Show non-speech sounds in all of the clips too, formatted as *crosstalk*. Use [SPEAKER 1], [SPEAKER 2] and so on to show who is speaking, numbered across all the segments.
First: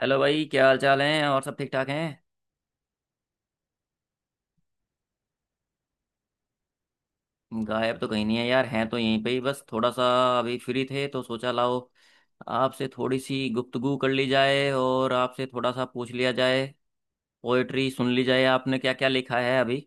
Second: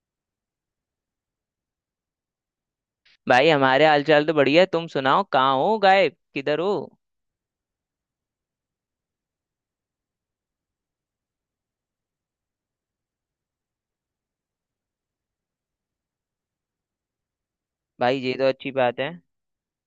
[SPEAKER 1] Hello भाई, क्या हाल चाल है? और सब ठीक ठाक हैं?
[SPEAKER 2] भाई हमारे हालचाल तो बढ़िया है। तुम सुनाओ कहाँ हो, गायब किधर हो।
[SPEAKER 1] गायब तो कहीं नहीं है यार। हैं तो यहीं पे ही। बस थोड़ा सा अभी फ्री थे, तो सोचा लाओ, आपसे थोड़ी सी गुफ्तगू कर ली जाए और आपसे थोड़ा सा पूछ लिया जाए, पोएट्री सुन
[SPEAKER 2] भाई
[SPEAKER 1] ली
[SPEAKER 2] ये
[SPEAKER 1] जाए,
[SPEAKER 2] तो अच्छी
[SPEAKER 1] आपने क्या
[SPEAKER 2] बात
[SPEAKER 1] क्या
[SPEAKER 2] है।
[SPEAKER 1] लिखा है अभी,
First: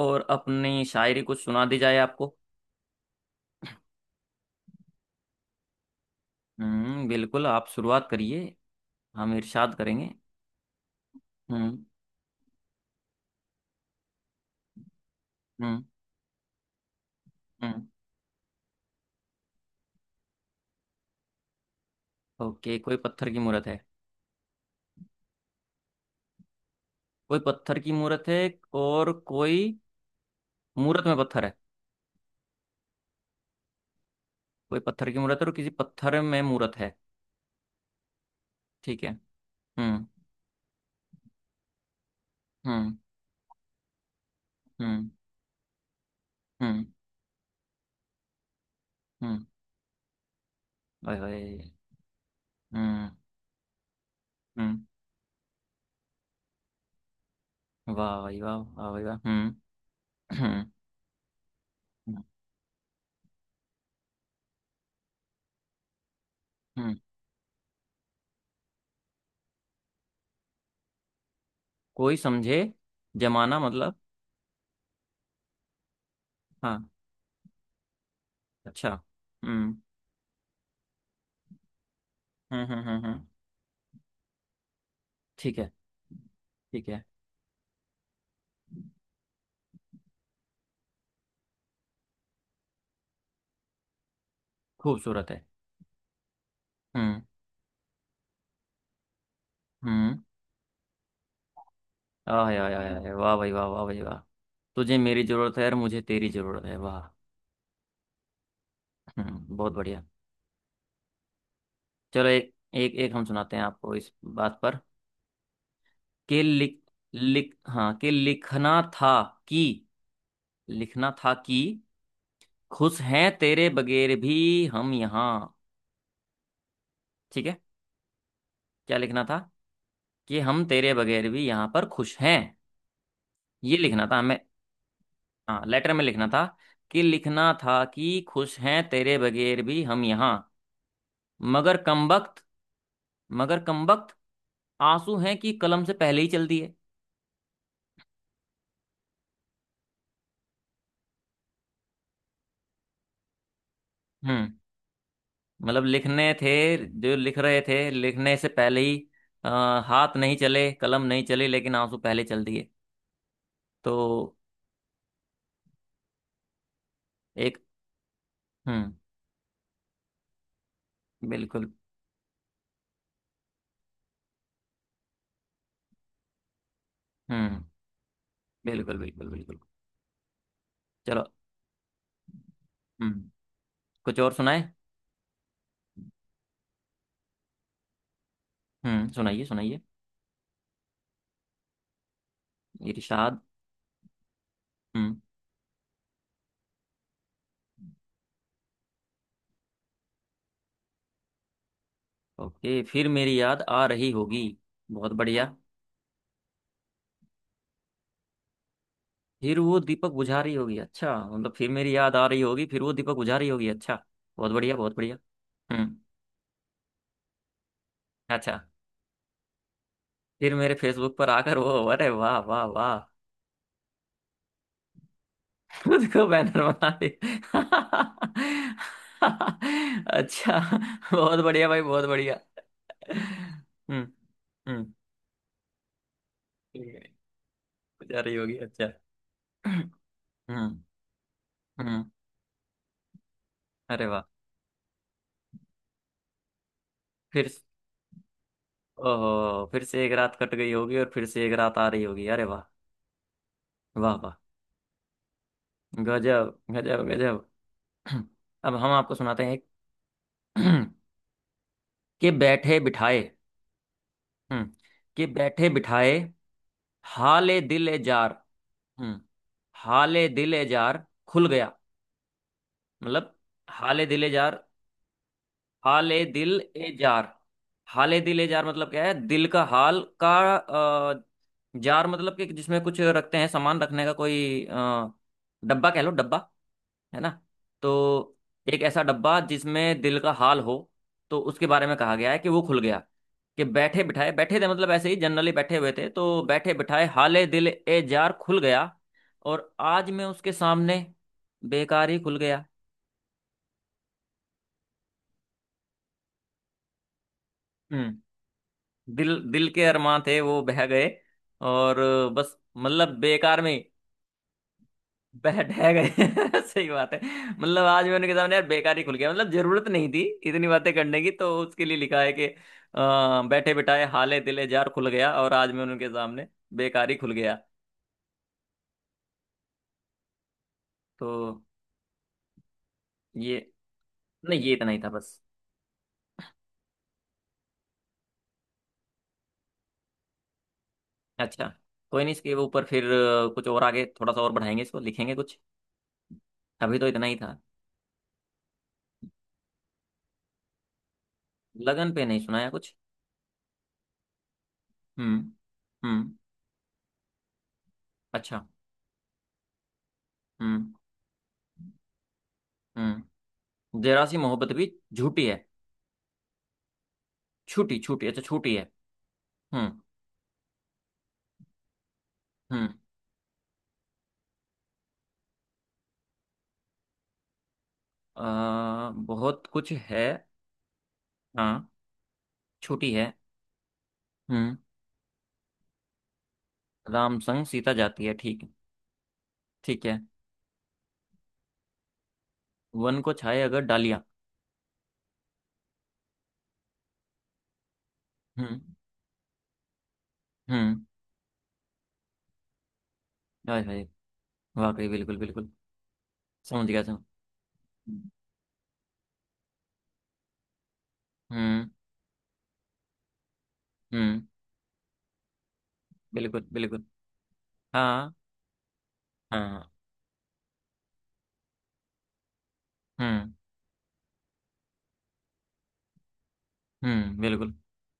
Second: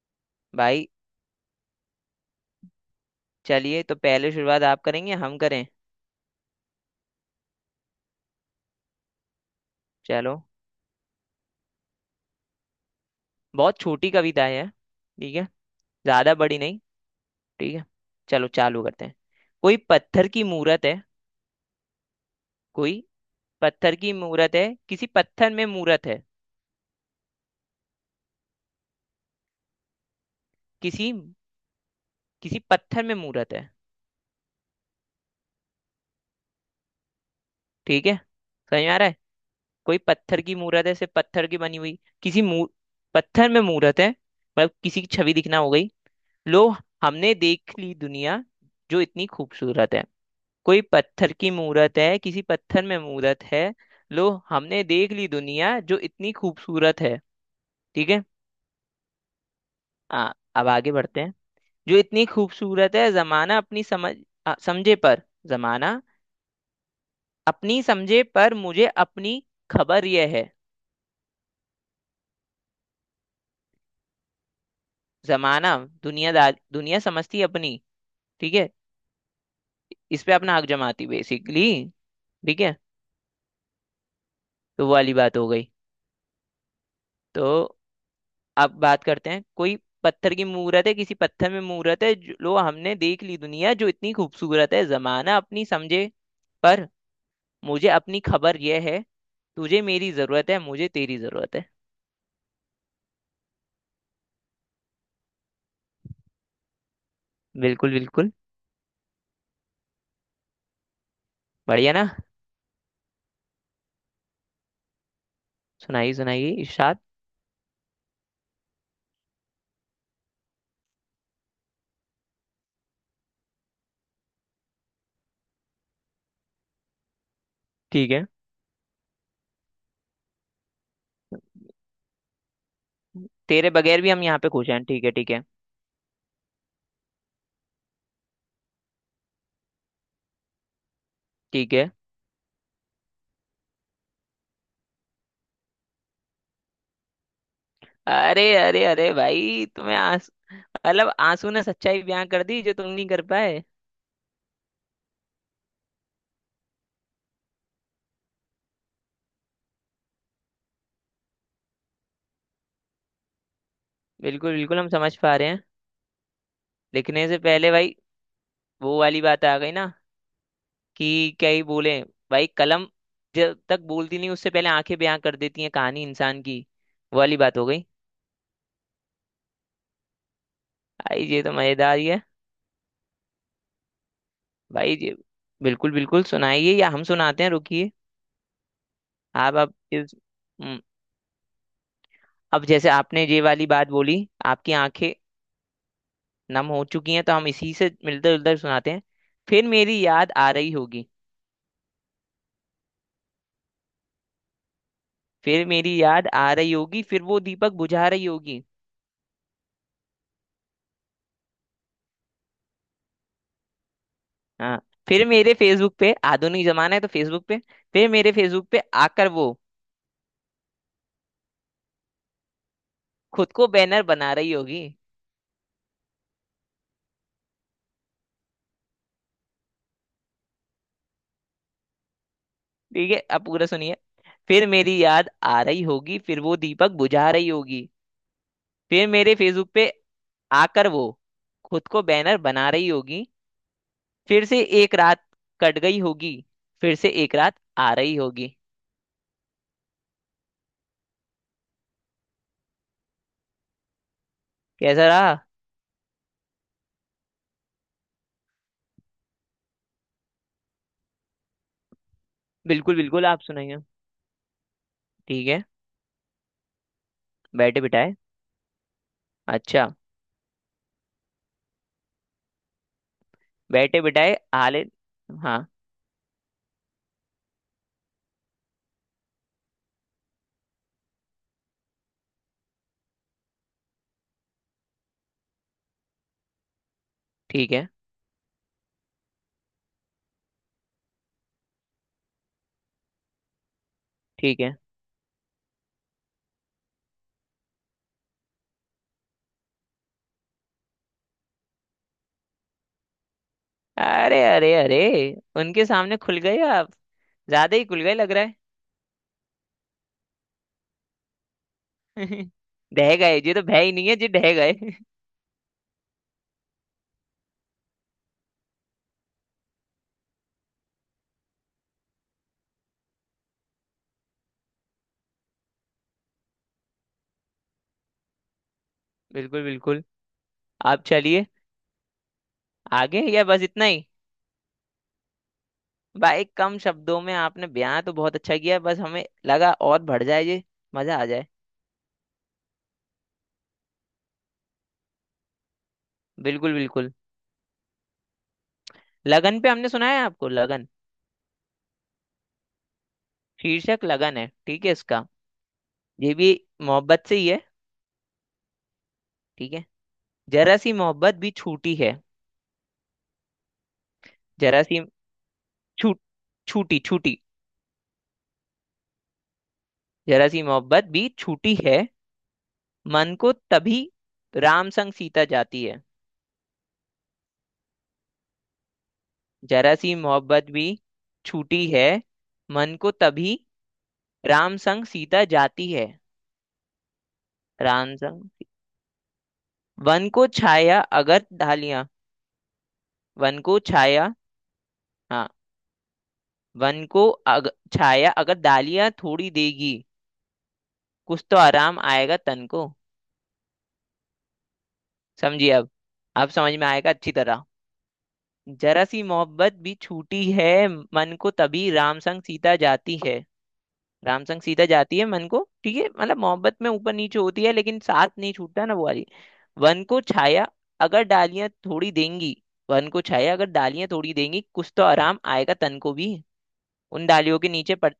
[SPEAKER 1] और अपनी
[SPEAKER 2] भाई
[SPEAKER 1] शायरी कुछ सुना दी जाए आपको।
[SPEAKER 2] चलिए, तो पहले शुरुआत आप करेंगे हम करें।
[SPEAKER 1] हम्म, बिल्कुल। आप शुरुआत करिए, हम इरशाद करेंगे।
[SPEAKER 2] चलो,
[SPEAKER 1] हम्म।
[SPEAKER 2] बहुत छोटी कविता है। ठीक है,
[SPEAKER 1] हम्म।
[SPEAKER 2] ज्यादा बड़ी नहीं। ठीक है,
[SPEAKER 1] हम्म।
[SPEAKER 2] चलो चालू करते हैं। कोई पत्थर की मूरत है।
[SPEAKER 1] ओके,
[SPEAKER 2] कोई
[SPEAKER 1] कोई पत्थर की मूरत है।
[SPEAKER 2] पत्थर की मूरत है, किसी पत्थर में मूरत है।
[SPEAKER 1] कोई पत्थर की मूरत है, और कोई मूरत
[SPEAKER 2] किसी
[SPEAKER 1] में पत्थर है।
[SPEAKER 2] किसी पत्थर में मूरत है।
[SPEAKER 1] कोई पत्थर की मूर्त है और किसी पत्थर में मूर्त है।
[SPEAKER 2] ठीक है, समझ में आ
[SPEAKER 1] ठीक
[SPEAKER 2] रहा
[SPEAKER 1] है।
[SPEAKER 2] है। कोई
[SPEAKER 1] हम्म।
[SPEAKER 2] पत्थर की मूरत है, सिर्फ पत्थर की बनी हुई किसी मूर
[SPEAKER 1] हम्म।
[SPEAKER 2] पत्थर में मूरत है मतलब किसी की
[SPEAKER 1] हम्म।
[SPEAKER 2] छवि दिखना हो गई। लो,
[SPEAKER 1] हम्म।
[SPEAKER 2] हमने देख ली दुनिया जो इतनी
[SPEAKER 1] हम्म।
[SPEAKER 2] खूबसूरत है। कोई
[SPEAKER 1] ओए
[SPEAKER 2] पत्थर
[SPEAKER 1] होए।
[SPEAKER 2] की मूरत है, किसी पत्थर में
[SPEAKER 1] हम्म।
[SPEAKER 2] मूरत है। लो, हमने
[SPEAKER 1] हम्म।
[SPEAKER 2] देख ली दुनिया जो इतनी खूबसूरत है।
[SPEAKER 1] वाह
[SPEAKER 2] ठीक है।
[SPEAKER 1] भाई वाह, वाह भाई वाह। हम्म। हम्म।
[SPEAKER 2] अब आगे बढ़ते हैं। जो
[SPEAKER 1] हम्म।
[SPEAKER 2] इतनी खूबसूरत है, जमाना अपनी समझ, समझे पर, जमाना
[SPEAKER 1] हम्म।
[SPEAKER 2] अपनी समझे पर मुझे अपनी खबर यह है।
[SPEAKER 1] कोई समझे? जमाना मतलब?
[SPEAKER 2] जमाना दुनियादार,
[SPEAKER 1] हाँ।
[SPEAKER 2] दुनिया समझती है अपनी। ठीक है,
[SPEAKER 1] अच्छा। हम्म।
[SPEAKER 2] इस पे अपना हक जमाती बेसिकली। ठीक
[SPEAKER 1] हम्म।
[SPEAKER 2] है,
[SPEAKER 1] हम्म। हम्म। हम्म।
[SPEAKER 2] तो वो वाली बात हो
[SPEAKER 1] ठीक
[SPEAKER 2] गई।
[SPEAKER 1] है। ठीक है।
[SPEAKER 2] तो अब बात करते हैं। कोई पत्थर की मूरत है, किसी पत्थर में मूरत है, जो हमने देख ली दुनिया जो इतनी खूबसूरत है।
[SPEAKER 1] खूबसूरत
[SPEAKER 2] जमाना
[SPEAKER 1] है।
[SPEAKER 2] अपनी समझे पर
[SPEAKER 1] हम्म।
[SPEAKER 2] मुझे अपनी खबर यह है। तुझे मेरी
[SPEAKER 1] हम्म।
[SPEAKER 2] जरूरत है, मुझे तेरी जरूरत है।
[SPEAKER 1] आय आय आय आय, वाह भाई वाह, वाह भाई वाह। तुझे मेरी जरूरत है और मुझे तेरी जरूरत है, वाह।
[SPEAKER 2] बिल्कुल बिल्कुल।
[SPEAKER 1] हम्म, बहुत बढ़िया।
[SPEAKER 2] बढ़िया ना।
[SPEAKER 1] चलो, एक एक एक हम सुनाते हैं आपको इस बात पर।
[SPEAKER 2] सुनाइए
[SPEAKER 1] के
[SPEAKER 2] सुनाइए,
[SPEAKER 1] लिख
[SPEAKER 2] इरशाद।
[SPEAKER 1] लिख हाँ के लिखना था। कि लिखना था कि खुश हैं तेरे बगैर भी हम यहाँ। ठीक है।
[SPEAKER 2] ठीक है।
[SPEAKER 1] क्या लिखना था? कि हम तेरे बगैर भी यहाँ पर खुश हैं,
[SPEAKER 2] तेरे
[SPEAKER 1] ये
[SPEAKER 2] बगैर
[SPEAKER 1] लिखना
[SPEAKER 2] भी
[SPEAKER 1] था
[SPEAKER 2] हम
[SPEAKER 1] हमें।
[SPEAKER 2] यहाँ पे खुश हैं। ठीक है, ठीक है।
[SPEAKER 1] हाँ, लेटर में लिखना था कि खुश हैं तेरे बगैर भी हम यहाँ।
[SPEAKER 2] ठीक
[SPEAKER 1] मगर
[SPEAKER 2] है।
[SPEAKER 1] कमबख्त मगर कमबख्त आंसू हैं कि कलम से पहले ही चल दिए।
[SPEAKER 2] अरे अरे अरे भाई, तुम्हें आंस, मतलब आंसू ने सच्चाई बयां कर दी जो तुम नहीं कर पाए।
[SPEAKER 1] हम्म। मतलब लिखने थे जो लिख रहे थे, लिखने से पहले ही अ, हाथ नहीं चले, कलम नहीं चली, लेकिन आंसू पहले चल दिए। तो
[SPEAKER 2] बिल्कुल बिल्कुल, हम समझ पा रहे हैं। लिखने से
[SPEAKER 1] एक।
[SPEAKER 2] पहले भाई,
[SPEAKER 1] हम्म।
[SPEAKER 2] वो वाली बात आ गई ना कि क्या ही
[SPEAKER 1] बिल्कुल।
[SPEAKER 2] बोले। भाई कलम जब तक बोलती नहीं, उससे पहले आंखें बयां कर देती हैं कहानी इंसान की। वो वाली बात
[SPEAKER 1] हम्म।
[SPEAKER 2] हो गई।
[SPEAKER 1] बिल्कुल बिल्कुल बिल्कुल। चलो।
[SPEAKER 2] भाई ये तो मजेदार ही है।
[SPEAKER 1] हम्म। कुछ और सुनाए?
[SPEAKER 2] भाई ये, बिल्कुल बिल्कुल सुनाइए, या हम सुनाते हैं, रुकिए।
[SPEAKER 1] हम्म। सुनाइए
[SPEAKER 2] आप
[SPEAKER 1] सुनाइए,
[SPEAKER 2] इस, हम्म, अब जैसे आपने
[SPEAKER 1] इरशाद।
[SPEAKER 2] ये वाली बात बोली, आपकी आंखें
[SPEAKER 1] हम्म।
[SPEAKER 2] नम हो चुकी हैं, तो हम इसी से मिलते जुलते सुनाते हैं। फिर मेरी याद आ रही होगी।
[SPEAKER 1] ओके, फिर मेरी याद आ रही होगी। बहुत बढ़िया।
[SPEAKER 2] फिर मेरी याद आ रही होगी, फिर वो दीपक बुझा रही होगी।
[SPEAKER 1] फिर वो दीपक बुझा रही होगी, अच्छा मतलब फिर मेरी याद आ रही होगी, फिर वो दीपक बुझा रही होगी, अच्छा। बहुत बढ़िया,
[SPEAKER 2] हाँ,
[SPEAKER 1] बहुत बढ़िया।
[SPEAKER 2] फिर मेरे फेसबुक
[SPEAKER 1] हम्म।
[SPEAKER 2] पे, आधुनिक जमाना है तो फेसबुक पे, फिर मेरे
[SPEAKER 1] अच्छा।
[SPEAKER 2] फेसबुक पे आकर वो
[SPEAKER 1] फिर मेरे फेसबुक पर आकर वो, अरे वाह वाह वाह।
[SPEAKER 2] खुद को बैनर बना रही होगी।
[SPEAKER 1] खुद को बैनर बना दे। *laughs* अच्छा। बहुत बढ़िया भाई, बहुत बढ़िया।
[SPEAKER 2] ठीक है, अब पूरा सुनिए।
[SPEAKER 1] हम्म।
[SPEAKER 2] फिर
[SPEAKER 1] हम्म।
[SPEAKER 2] मेरी याद आ रही होगी, फिर वो दीपक
[SPEAKER 1] ठीक
[SPEAKER 2] बुझा
[SPEAKER 1] है।
[SPEAKER 2] रही होगी,
[SPEAKER 1] जा रही होगी, अच्छा।
[SPEAKER 2] फिर मेरे फेसबुक पे
[SPEAKER 1] हम्म।
[SPEAKER 2] आकर वो खुद को
[SPEAKER 1] हम्म।
[SPEAKER 2] बैनर बना रही होगी।
[SPEAKER 1] अरे वाह।
[SPEAKER 2] फिर से एक रात कट गई होगी, फिर से एक
[SPEAKER 1] फिर,
[SPEAKER 2] रात आ रही होगी।
[SPEAKER 1] ओहो, फिर से एक रात कट गई होगी और फिर से एक रात आ रही होगी, अरे वाह। वाह वाह।
[SPEAKER 2] कैसा रहा।
[SPEAKER 1] गजब। गजब गजब। *clears throat* अब हम आपको सुनाते हैं *clears throat* एक, कि बैठे
[SPEAKER 2] बिल्कुल
[SPEAKER 1] बिठाए।
[SPEAKER 2] बिल्कुल, आप सुनाइए।
[SPEAKER 1] हम्म। कि
[SPEAKER 2] ठीक है।
[SPEAKER 1] बैठे बिठाए हाले
[SPEAKER 2] बैठे
[SPEAKER 1] दिल ए
[SPEAKER 2] बिठाए,
[SPEAKER 1] जार। हम्म।
[SPEAKER 2] अच्छा।
[SPEAKER 1] हाले दिल ए जार खुल गया, मतलब।
[SPEAKER 2] बैठे
[SPEAKER 1] हाले दिल ए
[SPEAKER 2] बिठाए
[SPEAKER 1] जार।
[SPEAKER 2] हाले, हाँ।
[SPEAKER 1] हाले दिल ए जार। हाले दिल ए जार मतलब क्या है? दिल का हाल का। अ, जार मतलब कि जिसमें कुछ रखते हैं, सामान रखने का कोई डब्बा, कह लो डब्बा, है ना।
[SPEAKER 2] ठीक है,
[SPEAKER 1] तो एक ऐसा डब्बा जिसमें दिल का हाल हो, तो उसके बारे में कहा गया है कि वो खुल गया। कि बैठे बिठाए, बैठे
[SPEAKER 2] ठीक
[SPEAKER 1] थे
[SPEAKER 2] है।
[SPEAKER 1] मतलब ऐसे ही जनरली बैठे हुए थे, तो बैठे बिठाए हाले दिल ए जार खुल गया, और आज मैं उसके सामने बेकार ही खुल गया।
[SPEAKER 2] अरे अरे अरे, उनके सामने खुल गए आप, ज्यादा ही खुल गए लग
[SPEAKER 1] हम्म।
[SPEAKER 2] रहा है।
[SPEAKER 1] दिल, दिल के अरमां थे वो बह गए, और
[SPEAKER 2] *laughs*
[SPEAKER 1] बस
[SPEAKER 2] ढह
[SPEAKER 1] मतलब
[SPEAKER 2] गए ये
[SPEAKER 1] बेकार
[SPEAKER 2] तो
[SPEAKER 1] में
[SPEAKER 2] भय ही नहीं है जी, ढह गए। *laughs*
[SPEAKER 1] बह ढह गए। *laughs* सही बात है। मतलब आज मैं उनके सामने यार बेकार ही खुल गया, मतलब जरूरत नहीं थी इतनी बातें करने की, तो उसके लिए लिखा है कि बैठे बिठाए हाले दिले जार खुल गया और आज मैं उनके सामने बेकार ही खुल गया।
[SPEAKER 2] बिल्कुल बिल्कुल, आप
[SPEAKER 1] तो
[SPEAKER 2] चलिए आगे या
[SPEAKER 1] ये,
[SPEAKER 2] बस इतना ही।
[SPEAKER 1] नहीं ये इतना ही था बस।
[SPEAKER 2] भाई कम शब्दों में आपने बयां तो बहुत अच्छा किया, बस हमें लगा और बढ़ जाए ये, मजा आ जाए।
[SPEAKER 1] अच्छा। कोई नहीं, इसके ऊपर फिर कुछ और आगे थोड़ा सा और बढ़ाएंगे, इसको लिखेंगे कुछ।
[SPEAKER 2] बिल्कुल
[SPEAKER 1] अभी तो
[SPEAKER 2] बिल्कुल।
[SPEAKER 1] इतना ही था।
[SPEAKER 2] लगन पे हमने सुना है आपको, लगन
[SPEAKER 1] लगन पे नहीं सुनाया कुछ।
[SPEAKER 2] शीर्षक लगन है ठीक है इसका।
[SPEAKER 1] हम्म। हम्म।
[SPEAKER 2] ये भी मोहब्बत से ही है।
[SPEAKER 1] अच्छा।
[SPEAKER 2] ठीक है, जरा
[SPEAKER 1] हम्म।
[SPEAKER 2] सी मोहब्बत भी छूटी है।
[SPEAKER 1] हम्म। जरा सी मोहब्बत
[SPEAKER 2] जरा
[SPEAKER 1] भी
[SPEAKER 2] सी,
[SPEAKER 1] झूठी है?
[SPEAKER 2] छूट, छूटी छूटी।
[SPEAKER 1] छूटी छूटी, अच्छा, छूटी है। हम्म।
[SPEAKER 2] जरा सी मोहब्बत भी छूटी है,
[SPEAKER 1] हम्म।
[SPEAKER 2] मन को तभी राम संग सीता जाती है।
[SPEAKER 1] बहुत
[SPEAKER 2] जरा
[SPEAKER 1] कुछ
[SPEAKER 2] सी
[SPEAKER 1] है।
[SPEAKER 2] मोहब्बत भी छूटी
[SPEAKER 1] हाँ।
[SPEAKER 2] है, मन को
[SPEAKER 1] छूटी है।
[SPEAKER 2] तभी
[SPEAKER 1] हम्म।
[SPEAKER 2] राम संग सीता जाती है।
[SPEAKER 1] राम संग सीता
[SPEAKER 2] राम
[SPEAKER 1] जाती है,
[SPEAKER 2] संग,
[SPEAKER 1] ठीक है। ठीक है।
[SPEAKER 2] वन को छाया अगर डालियां।
[SPEAKER 1] वन को
[SPEAKER 2] वन
[SPEAKER 1] छाए
[SPEAKER 2] को
[SPEAKER 1] अगर डालियाँ।
[SPEAKER 2] छाया, हाँ, वन को अग, छाया अगर
[SPEAKER 1] हम्म।
[SPEAKER 2] डालियां थोड़ी देगी,
[SPEAKER 1] हम्म।
[SPEAKER 2] कुछ तो आराम आएगा तन को।
[SPEAKER 1] हाय हाय, वाकई। बिल्कुल
[SPEAKER 2] समझिए
[SPEAKER 1] बिल्कुल।
[SPEAKER 2] अब समझ
[SPEAKER 1] समझ
[SPEAKER 2] में
[SPEAKER 1] गया,
[SPEAKER 2] आएगा
[SPEAKER 1] समझ।
[SPEAKER 2] अच्छी तरह। जरा सी मोहब्बत भी छूटी है, मन को तभी
[SPEAKER 1] हम्म।
[SPEAKER 2] राम संग सीता जाती है।
[SPEAKER 1] हम्म।
[SPEAKER 2] रामसंग सीता जाती है मन को, ठीक है, मतलब
[SPEAKER 1] बिल्कुल
[SPEAKER 2] मोहब्बत में
[SPEAKER 1] बिल्कुल।
[SPEAKER 2] ऊपर नीचे होती है लेकिन साथ
[SPEAKER 1] हाँ।
[SPEAKER 2] नहीं छूटता ना, वो वाली।
[SPEAKER 1] हाँ।
[SPEAKER 2] वन को छाया अगर डालियां थोड़ी देंगी। वन को
[SPEAKER 1] हम्म।
[SPEAKER 2] छाया अगर डालियां थोड़ी देंगी, कुछ तो आराम आएगा तन को भी। उन
[SPEAKER 1] हम्म।
[SPEAKER 2] डालियों के
[SPEAKER 1] बिल्कुल
[SPEAKER 2] नीचे पर,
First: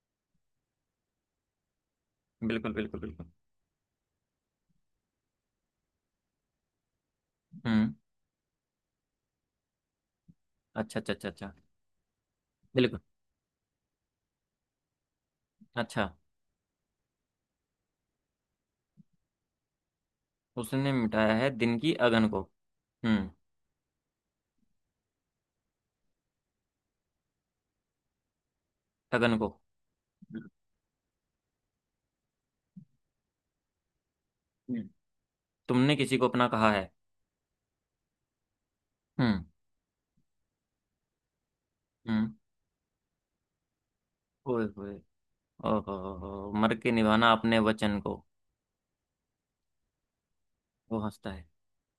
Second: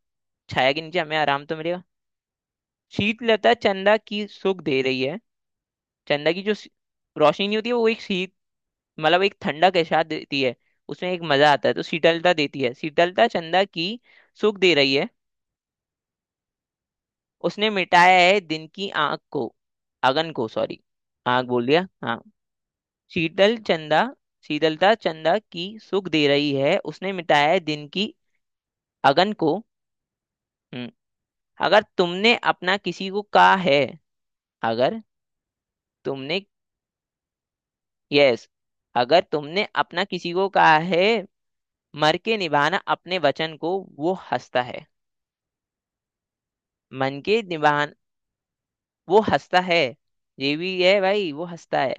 [SPEAKER 2] छाया के नीचे हमें आराम तो मिलेगा।
[SPEAKER 1] बिल्कुल बिल्कुल। बिल्कुल।
[SPEAKER 2] शीतलता चंदा की सुख दे रही है। चंदा की जो सी- रोशनी होती है, वो
[SPEAKER 1] हम्म।
[SPEAKER 2] एक शीत, मतलब एक ठंडक एहसास देती है,
[SPEAKER 1] अच्छा
[SPEAKER 2] उसमें
[SPEAKER 1] अच्छा
[SPEAKER 2] एक
[SPEAKER 1] अच्छा अच्छा।
[SPEAKER 2] मजा आता है, तो शीतलता देती है।
[SPEAKER 1] बिल्कुल।
[SPEAKER 2] शीतलता चंदा की सुख दे रही है।
[SPEAKER 1] अच्छा।
[SPEAKER 2] उसने मिटाया है दिन की आग को, अगन को सॉरी,
[SPEAKER 1] उसने मिटाया
[SPEAKER 2] आग
[SPEAKER 1] है
[SPEAKER 2] बोल
[SPEAKER 1] दिन
[SPEAKER 2] दिया
[SPEAKER 1] की
[SPEAKER 2] हाँ।
[SPEAKER 1] अगन को। हम्म।
[SPEAKER 2] शीतल चंदा, शीतलता चंदा की सुख दे रही है, उसने मिटाया है दिन की अगन
[SPEAKER 1] अगन को।
[SPEAKER 2] को। हम्म, अगर तुमने अपना किसी को कहा है।
[SPEAKER 1] हम्म।
[SPEAKER 2] अगर
[SPEAKER 1] तुमने किसी को
[SPEAKER 2] तुमने,
[SPEAKER 1] अपना कहा है?
[SPEAKER 2] यस, अगर
[SPEAKER 1] हम्म।
[SPEAKER 2] तुमने अपना किसी को कहा है, मर
[SPEAKER 1] हम्म।
[SPEAKER 2] के निभाना अपने वचन को, वो
[SPEAKER 1] ओए
[SPEAKER 2] हंसता है।
[SPEAKER 1] होए। ओहो। हो, मर के
[SPEAKER 2] मन
[SPEAKER 1] निभाना
[SPEAKER 2] के
[SPEAKER 1] अपने
[SPEAKER 2] निभान,
[SPEAKER 1] वचन को,
[SPEAKER 2] वो हंसता है, ये भी
[SPEAKER 1] वो
[SPEAKER 2] है भाई,
[SPEAKER 1] हंसता
[SPEAKER 2] वो
[SPEAKER 1] है।
[SPEAKER 2] हंसता है।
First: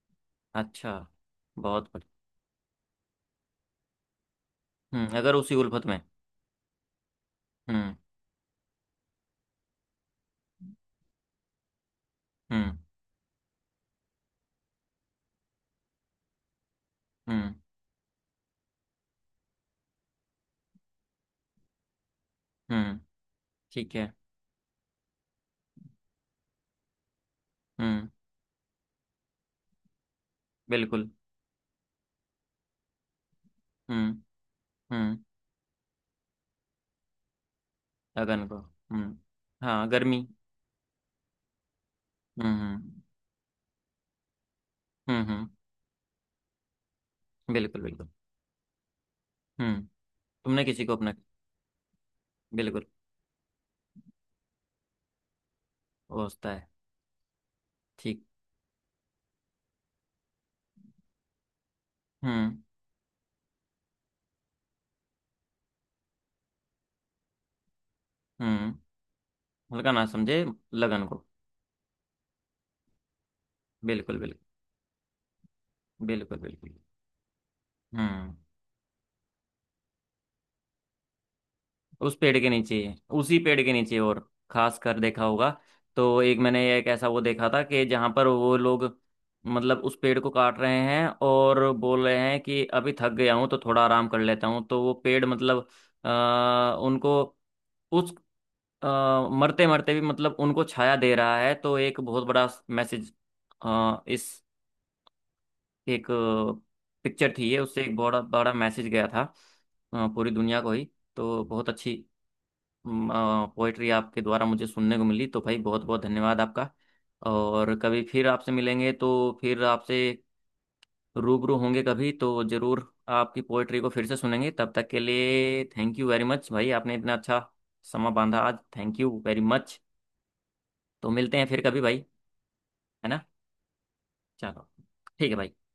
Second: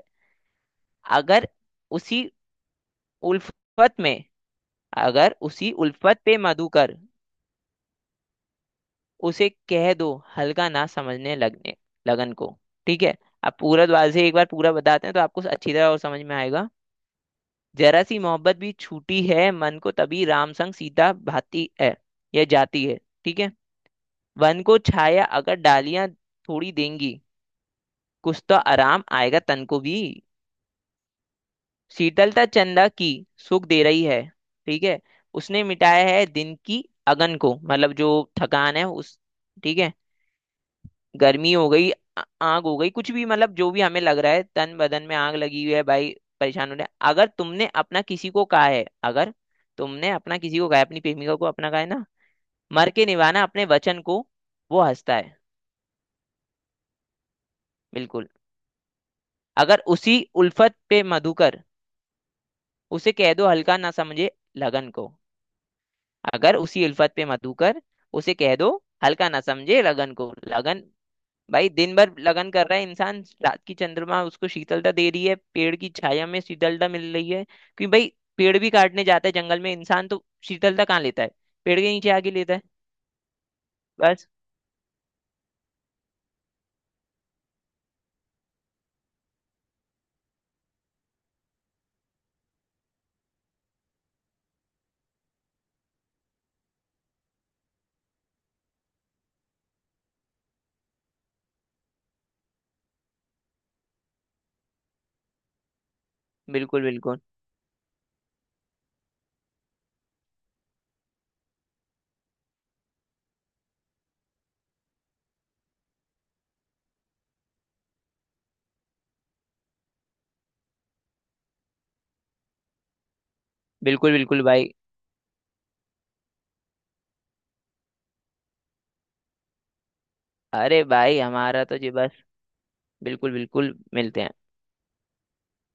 [SPEAKER 1] अच्छा।
[SPEAKER 2] अगर
[SPEAKER 1] बहुत बढ़िया।
[SPEAKER 2] उसी उल्फत में,
[SPEAKER 1] हम्म, अगर
[SPEAKER 2] अगर
[SPEAKER 1] उसी
[SPEAKER 2] उसी
[SPEAKER 1] उल्फत में।
[SPEAKER 2] उल्फत पे मधुकर,
[SPEAKER 1] हम्म।
[SPEAKER 2] उसे कह दो हल्का ना समझने लगने, लगन को।
[SPEAKER 1] हम्म।
[SPEAKER 2] ठीक है, अब पूरा द्वार से एक बार पूरा बताते हैं तो आपको अच्छी तरह और समझ में आएगा।
[SPEAKER 1] हम्म।
[SPEAKER 2] जरा सी मोहब्बत भी छूटी है, मन को तभी राम संग सीता भाती है, यह जाती है।
[SPEAKER 1] हम्म।
[SPEAKER 2] ठीक है।
[SPEAKER 1] ठीक है।
[SPEAKER 2] वन को छाया अगर डालियां थोड़ी देंगी,
[SPEAKER 1] हम्म।
[SPEAKER 2] कुछ तो आराम आएगा तन को भी।
[SPEAKER 1] बिल्कुल।
[SPEAKER 2] शीतलता चंदा की सुख दे रही
[SPEAKER 1] हम्म।
[SPEAKER 2] है। ठीक है।
[SPEAKER 1] हम्म।
[SPEAKER 2] उसने मिटाया है दिन की अगन को, मतलब जो
[SPEAKER 1] अगन को।
[SPEAKER 2] थकान है
[SPEAKER 1] हम्म।
[SPEAKER 2] उस, ठीक
[SPEAKER 1] हाँ,
[SPEAKER 2] है,
[SPEAKER 1] गर्मी।
[SPEAKER 2] गर्मी हो गई, आ-
[SPEAKER 1] हम्म।
[SPEAKER 2] आग हो गई,
[SPEAKER 1] हम्म।
[SPEAKER 2] कुछ भी मतलब जो भी हमें लग रहा है तन बदन में
[SPEAKER 1] हम्म।
[SPEAKER 2] आग लगी हुई है भाई, परेशान हो रहे हैं। अगर तुमने
[SPEAKER 1] बिल्कुल
[SPEAKER 2] अपना
[SPEAKER 1] बिल्कुल।
[SPEAKER 2] किसी को कहा है, अगर
[SPEAKER 1] हम्म।
[SPEAKER 2] तुमने अपना किसी
[SPEAKER 1] तुमने
[SPEAKER 2] को कहा
[SPEAKER 1] किसी
[SPEAKER 2] है,
[SPEAKER 1] को
[SPEAKER 2] अपनी
[SPEAKER 1] अपना,
[SPEAKER 2] प्रेमिका को अपना कहा है ना,
[SPEAKER 1] बिल्कुल।
[SPEAKER 2] मर के निभाना अपने वचन को, वो हंसता है।
[SPEAKER 1] वो होता है। ठीक।
[SPEAKER 2] बिल्कुल। अगर उसी उल्फत पे मधुकर,
[SPEAKER 1] हम्म।
[SPEAKER 2] उसे कह दो हल्का ना समझे लगन को। अगर उसी उल्फत पे मधुकर, उसे कह दो
[SPEAKER 1] हम्म।
[SPEAKER 2] हल्का ना समझे
[SPEAKER 1] हल्का ना
[SPEAKER 2] लगन को,
[SPEAKER 1] समझे
[SPEAKER 2] लगन।
[SPEAKER 1] लगन को।
[SPEAKER 2] भाई दिन भर लगन कर रहा है इंसान, रात की
[SPEAKER 1] बिल्कुल
[SPEAKER 2] चंद्रमा
[SPEAKER 1] बिल्कुल।
[SPEAKER 2] उसको शीतलता दे रही है, पेड़ की छाया
[SPEAKER 1] बिल्कुल
[SPEAKER 2] में
[SPEAKER 1] बिल्कुल।
[SPEAKER 2] शीतलता मिल रही है, क्योंकि भाई
[SPEAKER 1] हम्म।
[SPEAKER 2] पेड़ भी काटने जाता है जंगल में इंसान, तो शीतलता कहाँ लेता है, पेड़ के नीचे
[SPEAKER 1] उस
[SPEAKER 2] आके
[SPEAKER 1] पेड़ के
[SPEAKER 2] लेता है,
[SPEAKER 1] नीचे ही, उसी पेड़ के नीचे, और
[SPEAKER 2] बस।
[SPEAKER 1] खास कर देखा होगा। तो एक मैंने एक ऐसा वो देखा था कि जहां पर वो लोग मतलब उस पेड़ को काट रहे हैं, और बोल रहे हैं कि अभी थक गया हूं तो थोड़ा आराम कर लेता हूं, तो वो पेड़ मतलब उनको उस मरते मरते भी मतलब उनको छाया दे रहा है। तो एक बहुत बड़ा मैसेज इस एक
[SPEAKER 2] बिल्कुल बिल्कुल।
[SPEAKER 1] पिक्चर थी ये, उससे एक बड़ा बड़ा मैसेज गया था पूरी दुनिया को ही। तो बहुत अच्छी पोएट्री आपके द्वारा मुझे सुनने को मिली, तो भाई बहुत बहुत धन्यवाद आपका। और कभी फिर आपसे मिलेंगे तो फिर आपसे रूबरू होंगे कभी तो ज़रूर। आपकी पोएट्री को फिर
[SPEAKER 2] बिल्कुल
[SPEAKER 1] से
[SPEAKER 2] बिल्कुल
[SPEAKER 1] सुनेंगे,
[SPEAKER 2] भाई।
[SPEAKER 1] तब तक के लिए थैंक यू वेरी मच भाई, आपने इतना अच्छा समा बांधा आज, थैंक यू वेरी मच।
[SPEAKER 2] अरे
[SPEAKER 1] तो
[SPEAKER 2] भाई
[SPEAKER 1] मिलते हैं फिर
[SPEAKER 2] हमारा तो
[SPEAKER 1] कभी
[SPEAKER 2] जी
[SPEAKER 1] भाई,
[SPEAKER 2] बस।
[SPEAKER 1] है ना।
[SPEAKER 2] बिल्कुल बिल्कुल, मिलते हैं।
[SPEAKER 1] चलो, ठीक है भाई।